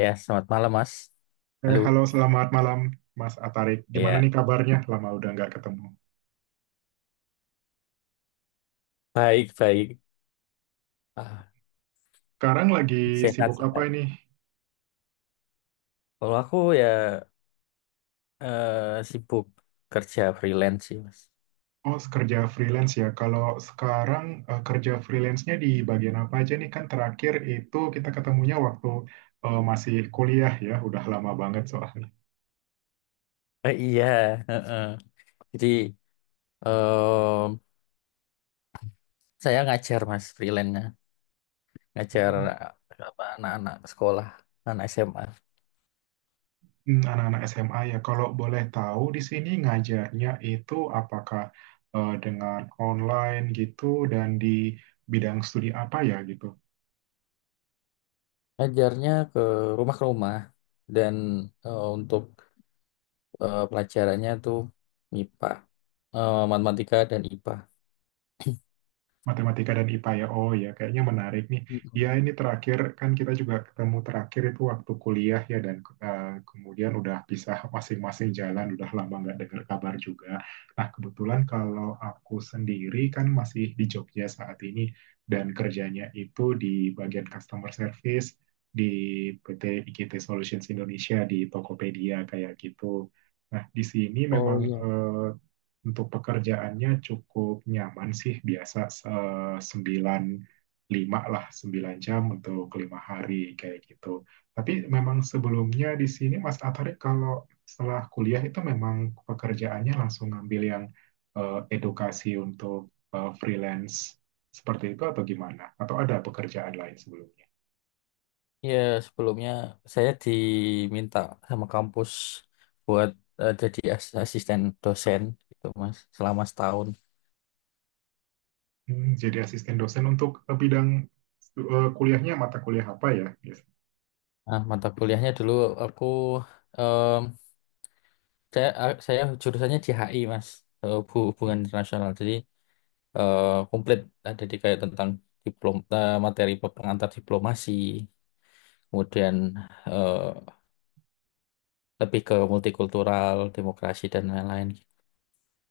Ya, selamat malam, Mas. Eh, Halo. halo, selamat malam, Mas Atarik. Gimana Ya, nih kabarnya? Lama udah nggak ketemu. baik, baik. Ah, Sekarang lagi sehat, sibuk apa sehat. ini? Kalau aku ya sibuk kerja freelance sih, Mas. Oh, kerja freelance ya. Kalau sekarang kerja freelance-nya di bagian apa aja nih? Kan terakhir itu kita ketemunya waktu masih kuliah ya. Udah lama banget soalnya. Iya, heeh. Jadi em, saya ngajar, Mas, freelance-nya. Ngajar Hmm, apa, anak-anak sekolah, anak SMA. hmm, anak-anak SMA ya. Kalau boleh tahu di sini ngajarnya itu apakah dengan online gitu dan di bidang studi apa ya gitu? Ngajarnya ke rumah dan untuk pelajarannya tuh MIPA, matematika dan IPA. Matematika dan IPA ya. Oh ya, kayaknya menarik nih. Mm-mm. Ya, ini terakhir kan kita juga ketemu terakhir itu waktu kuliah ya dan kemudian udah pisah masing-masing jalan, udah lama nggak dengar kabar juga. Nah, kebetulan kalau aku sendiri kan masih di Jogja saat ini dan kerjanya itu di bagian customer service di PT IKT Solutions Indonesia di Tokopedia kayak gitu. Nah, di sini Oh memang iya. Untuk pekerjaannya cukup nyaman sih, biasa sembilan lima lah, 9 jam untuk 5 hari kayak gitu. Tapi memang sebelumnya di sini Mas Atari kalau setelah kuliah itu memang pekerjaannya langsung ngambil yang edukasi untuk freelance seperti itu atau gimana? Atau ada pekerjaan lain sebelumnya? Ya, sebelumnya saya diminta sama kampus buat jadi asisten dosen gitu, Mas, selama setahun. Hmm, jadi asisten dosen untuk bidang kuliahnya mata kuliah apa ya? Nah, mata kuliahnya dulu aku em, saya a- saya jurusannya di HI, Mas, Hubungan Internasional. Jadi eh, komplit ada di kayak tentang materi pengantar diplomasi, kemudian eh, lebih ke multikultural, demokrasi dan lain-lain.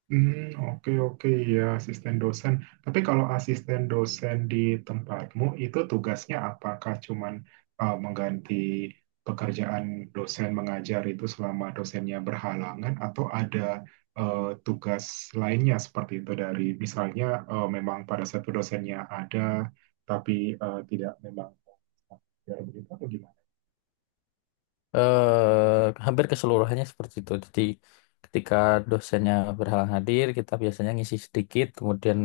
Hmm, oke oke, ya asisten dosen. Tapi kalau asisten dosen di tempatmu itu tugasnya apakah cuman mengganti pekerjaan dosen mengajar itu selama dosennya berhalangan atau ada tugas lainnya seperti itu dari misalnya memang pada satu dosennya ada tapi tidak memang mengajar begitu atau gimana? Hampir keseluruhannya seperti itu. Jadi ketika dosennya berhalang hadir, kita biasanya ngisi sedikit, kemudian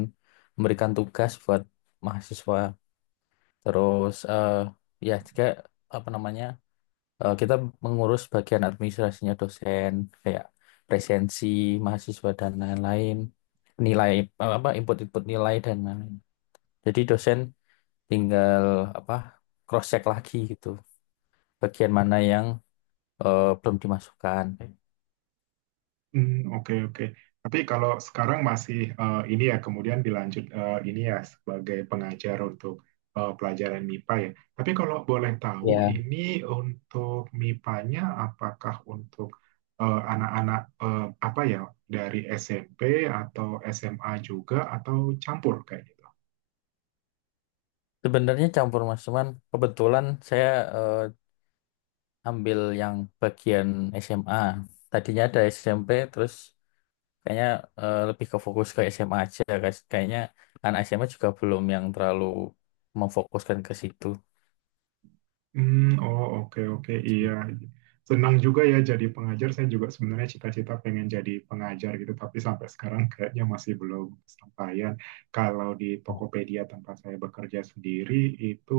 memberikan tugas buat mahasiswa. Terus ya juga apa namanya, kita mengurus bagian administrasinya dosen kayak presensi mahasiswa dan lain-lain, nilai, apa input-input nilai dan lain-lain. Jadi dosen tinggal apa, cross check lagi gitu bagian mana yang belum dimasukkan. Hmm, oke oke. Tapi kalau sekarang masih ini ya, kemudian dilanjut ini ya sebagai pengajar untuk pelajaran MIPA ya. Tapi kalau boleh tahu Ya. ini untuk MIPA-nya apakah untuk anak-anak apa ya, dari SMP atau SMA juga atau campur kayak gitu? Sebenarnya campur mas, cuman kebetulan saya eh, ambil yang bagian SMA. Tadinya ada SMP, terus kayaknya lebih ke fokus ke SMA aja, guys. Kayaknya anak SMA juga belum yang terlalu memfokuskan ke situ. Hmm, oh oke oke iya. Gitu. Senang juga ya jadi pengajar. Saya juga sebenarnya cita-cita pengen jadi pengajar gitu, tapi sampai sekarang kayaknya masih belum kesampaian. Kalau di Tokopedia tempat saya bekerja sendiri itu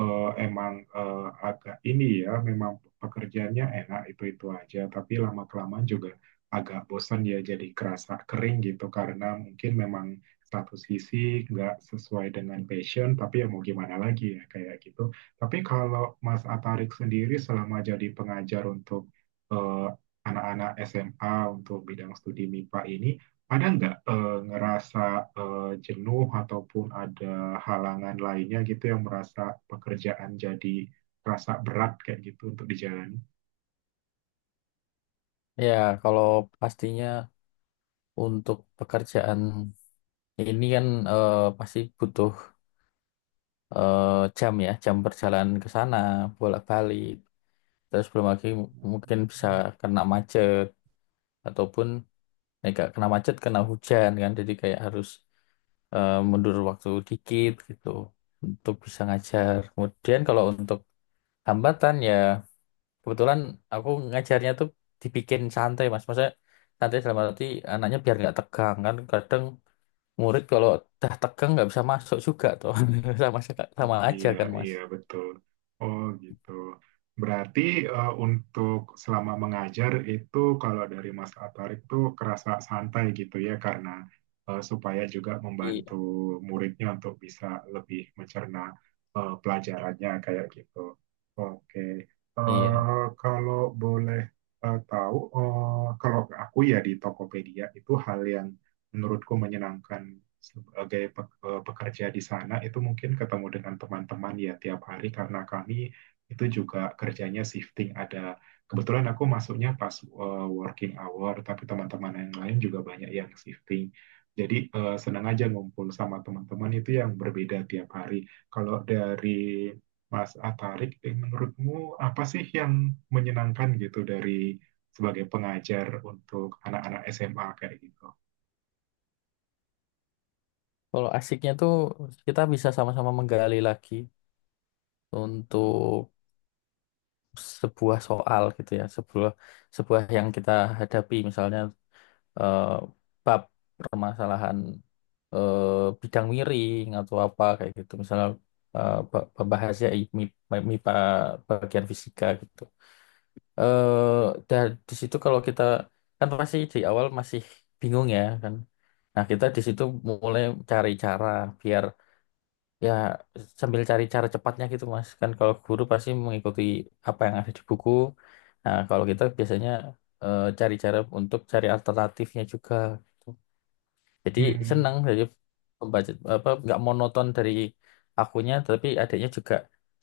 emang agak ini ya, memang pekerjaannya enak itu-itu aja, tapi lama-kelamaan juga agak bosan ya, jadi kerasa kering gitu karena mungkin memang satu sisi nggak sesuai dengan passion, tapi ya mau gimana lagi ya kayak gitu. Tapi kalau Mas Atarik sendiri selama jadi pengajar untuk eh, anak-anak SMA untuk bidang studi MIPA ini, ada nggak ngerasa jenuh ataupun ada halangan lainnya gitu yang merasa pekerjaan jadi rasa berat kayak gitu untuk dijalani? Ya, kalau pastinya untuk pekerjaan ini kan pasti butuh eh, jam ya, jam perjalanan ke sana, bolak-balik. Terus belum lagi mungkin bisa kena macet ataupun kayak nggak kena macet kena hujan kan jadi kayak harus mundur waktu dikit gitu untuk bisa ngajar. Kemudian kalau untuk hambatan ya, kebetulan aku ngajarnya tuh dibikin santai mas, maksudnya santai dalam arti anaknya biar nggak tegang kan. Kadang murid kalau dah tegang nggak bisa masuk juga tuh. sama sama aja Iya, kan mas. iya betul. Oh gitu. Berarti untuk selama mengajar itu kalau dari Mas Atarik tuh kerasa santai gitu ya karena supaya juga membantu Iya. muridnya untuk bisa lebih mencerna pelajarannya kayak gitu. Oke. Iya. Kalau boleh tahu, kalau aku ya di Tokopedia itu hal yang menurutku menyenangkan sebagai pekerja di sana itu mungkin ketemu dengan teman-teman ya tiap hari karena kami itu juga kerjanya shifting. Ada kebetulan aku masuknya pas working hour, tapi teman-teman yang lain juga banyak yang shifting, jadi senang aja ngumpul sama teman-teman itu yang berbeda tiap hari. Kalau dari Mas Atarik, menurutmu apa sih yang menyenangkan gitu dari sebagai pengajar untuk anak-anak SMA kayak gitu? Kalau asiknya tuh kita bisa sama-sama menggali lagi untuk sebuah soal gitu ya, sebuah sebuah yang kita hadapi. Misalnya eh, bab permasalahan bidang miring atau apa kayak gitu, misalnya membahasnya MIPA bagian fisika gitu. Eh dan di situ kalau kita, kan pasti di awal masih bingung ya kan. Nah, kita di situ mulai cari cara biar, ya, sambil cari cara cepatnya gitu, Mas. Kan kalau guru pasti mengikuti apa yang ada di buku. Nah, kalau kita biasanya cari cara untuk cari alternatifnya juga. Gitu. Jadi Hmm, senang jadi pembaca apa nggak monoton dari akunya, tapi adanya juga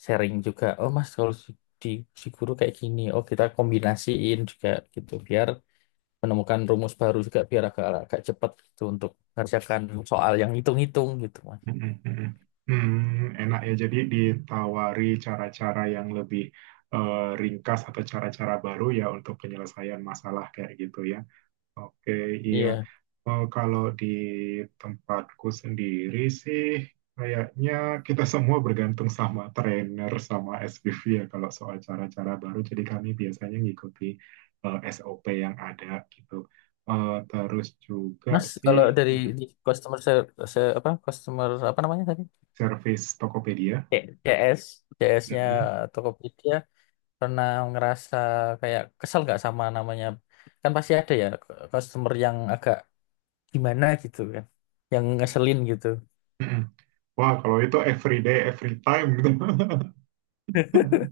sharing juga. Oh, Mas, kalau di si guru kayak gini, oh kita kombinasiin juga gitu biar menemukan rumus baru juga biar agak agak cepat gitu untuk mengerjakan soal yang hitung-hitung gitu, Mas. hmm, mm, mm, mm. Hmm, enak ya. Jadi ditawari cara-cara yang lebih eh, ringkas atau cara-cara baru ya untuk penyelesaian masalah kayak gitu ya. Oke, iya. Iya. Kalau di tempatku sendiri sih kayaknya kita semua bergantung sama trainer sama SPV ya kalau soal cara-cara baru. Jadi kami biasanya ngikuti SOP yang ada gitu. Terus juga Mas, sih, kalau dari di apa customer apa namanya tadi? service Tokopedia. CS, S nya Mm-mm. Tokopedia, pernah ngerasa kayak kesel nggak sama namanya? Kan pasti ada ya customer yang agak gimana gitu kan, yang ngeselin gitu. Wah, kalau itu every day, every time gitu.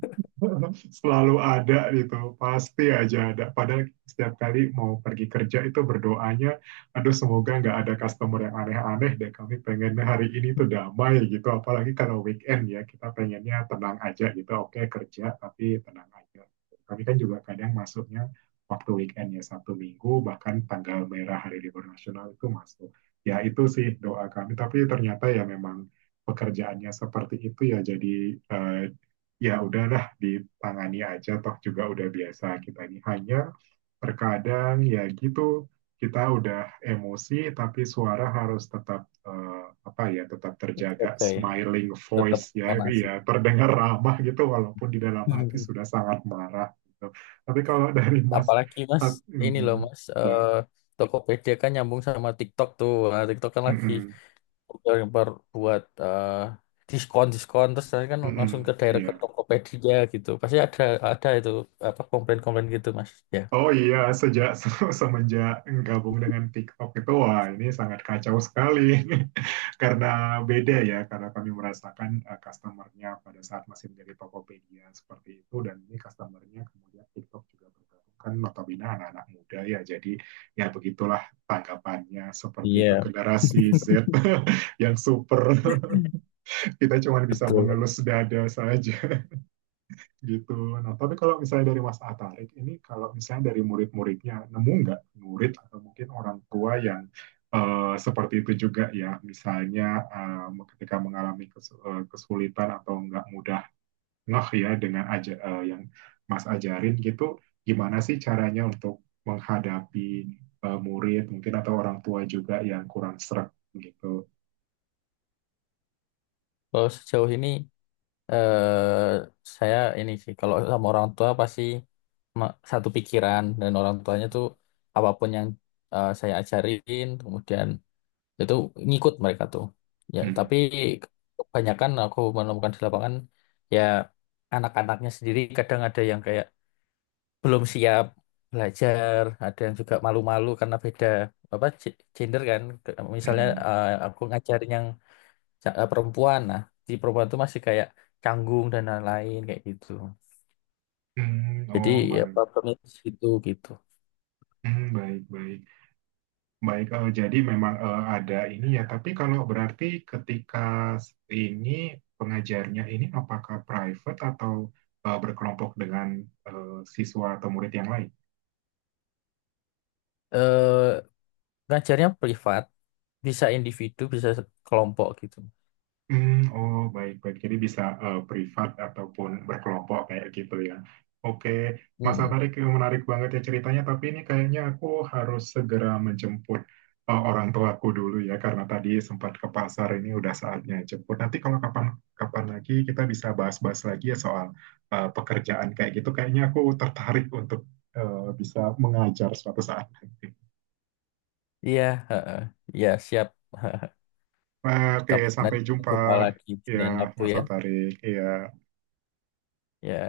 Selalu ada gitu, pasti aja ada. Padahal setiap kali mau pergi kerja itu berdoanya, aduh semoga nggak ada customer yang aneh-aneh deh. Kami pengennya hari ini tuh damai gitu. Apalagi kalau weekend ya, kita pengennya tenang aja gitu. Oke kerja, tapi tenang aja. Kami kan juga kadang masuknya waktu weekend ya, 1 minggu, bahkan tanggal merah hari libur nasional itu masuk. Ya itu sih doa kami, tapi ternyata ya memang pekerjaannya seperti itu ya, jadi ya udahlah ditangani aja, toh juga udah biasa kita ini. Hanya terkadang ya gitu, kita udah emosi tapi suara harus tetap eh, apa ya, tetap terjaga Oke, smiling tetap voice ya, tonasi. ya terdengar ramah gitu walaupun di dalam hati Hmm. sudah sangat marah gitu. Tapi kalau dari Mas Apalagi Mas, mm, ini mm, loh Mas, ya Tokopedia kan nyambung sama TikTok tuh. Nah, TikTok kan mm, lagi mm, udah nyebar buat diskon-diskon, terus saya kan mm, langsung mm, ke daerah iya. ke Tokopedia gitu. Pasti ada itu apa komplain-komplain gitu Mas. Ya. Oh iya, sejak semenjak gabung dengan TikTok itu, wah ini sangat kacau sekali karena beda ya, karena kami merasakan customernya pada saat masih menjadi Tokopedia seperti itu dan ini customernya kemudian TikTok juga bergabung, kan notabene anak-anak muda ya, jadi ya begitulah tanggapannya seperti itu, Iya, generasi Z yang super kita cuma bisa betul. mengelus dada saja gitu. Nah, tapi kalau misalnya dari Mas Atarik ini, kalau misalnya dari murid-muridnya, nemu nggak murid atau mungkin orang tua yang seperti itu juga ya, misalnya ketika mengalami kesulitan atau nggak mudah ngeh ya dengan aja yang Mas ajarin gitu, gimana sih caranya untuk menghadapi murid mungkin atau orang tua juga yang kurang sreg gitu. Kalau sejauh ini eh saya ini sih kalau sama orang tua pasti satu pikiran dan orang tuanya tuh apapun yang saya ajarin kemudian itu ngikut mereka tuh. Ya, tapi Hmm. kebanyakan aku menemukan di lapangan ya anak-anaknya sendiri kadang ada yang kayak belum siap belajar, ada yang juga malu-malu karena beda apa gender kan. Misalnya Hmm. Aku ngajarin yang perempuan, nah si perempuan itu masih kayak canggung dan lain-lain kayak gitu. Hmm. Jadi Oh, ya baik. problemnya di situ gitu. Hmm, baik, baik. Baik, jadi memang ada ini ya, tapi kalau berarti ketika ini pengajarnya ini apakah private atau berkelompok dengan eh, siswa atau murid yang lain? Eh Ngajarnya privat, bisa individu, bisa kelompok gitu. Hmm, oh baik-baik. Jadi bisa privat ataupun berkelompok kayak gitu ya. Oke, Mas Mm-mm. Atarik, menarik banget ya ceritanya. Tapi ini kayaknya aku harus segera menjemput orang tuaku dulu ya, karena tadi sempat ke pasar, ini udah saatnya jemput. Nanti kalau kapan-kapan lagi kita bisa bahas-bahas lagi ya soal pekerjaan kayak gitu. Kayaknya aku tertarik untuk bisa mengajar suatu saat nanti. Iya, heeh. Iya siap. Oke, sampai Nanti jumpa jumpa lagi di ya lain waktu Mas ya. Atarik. Ya. Ya.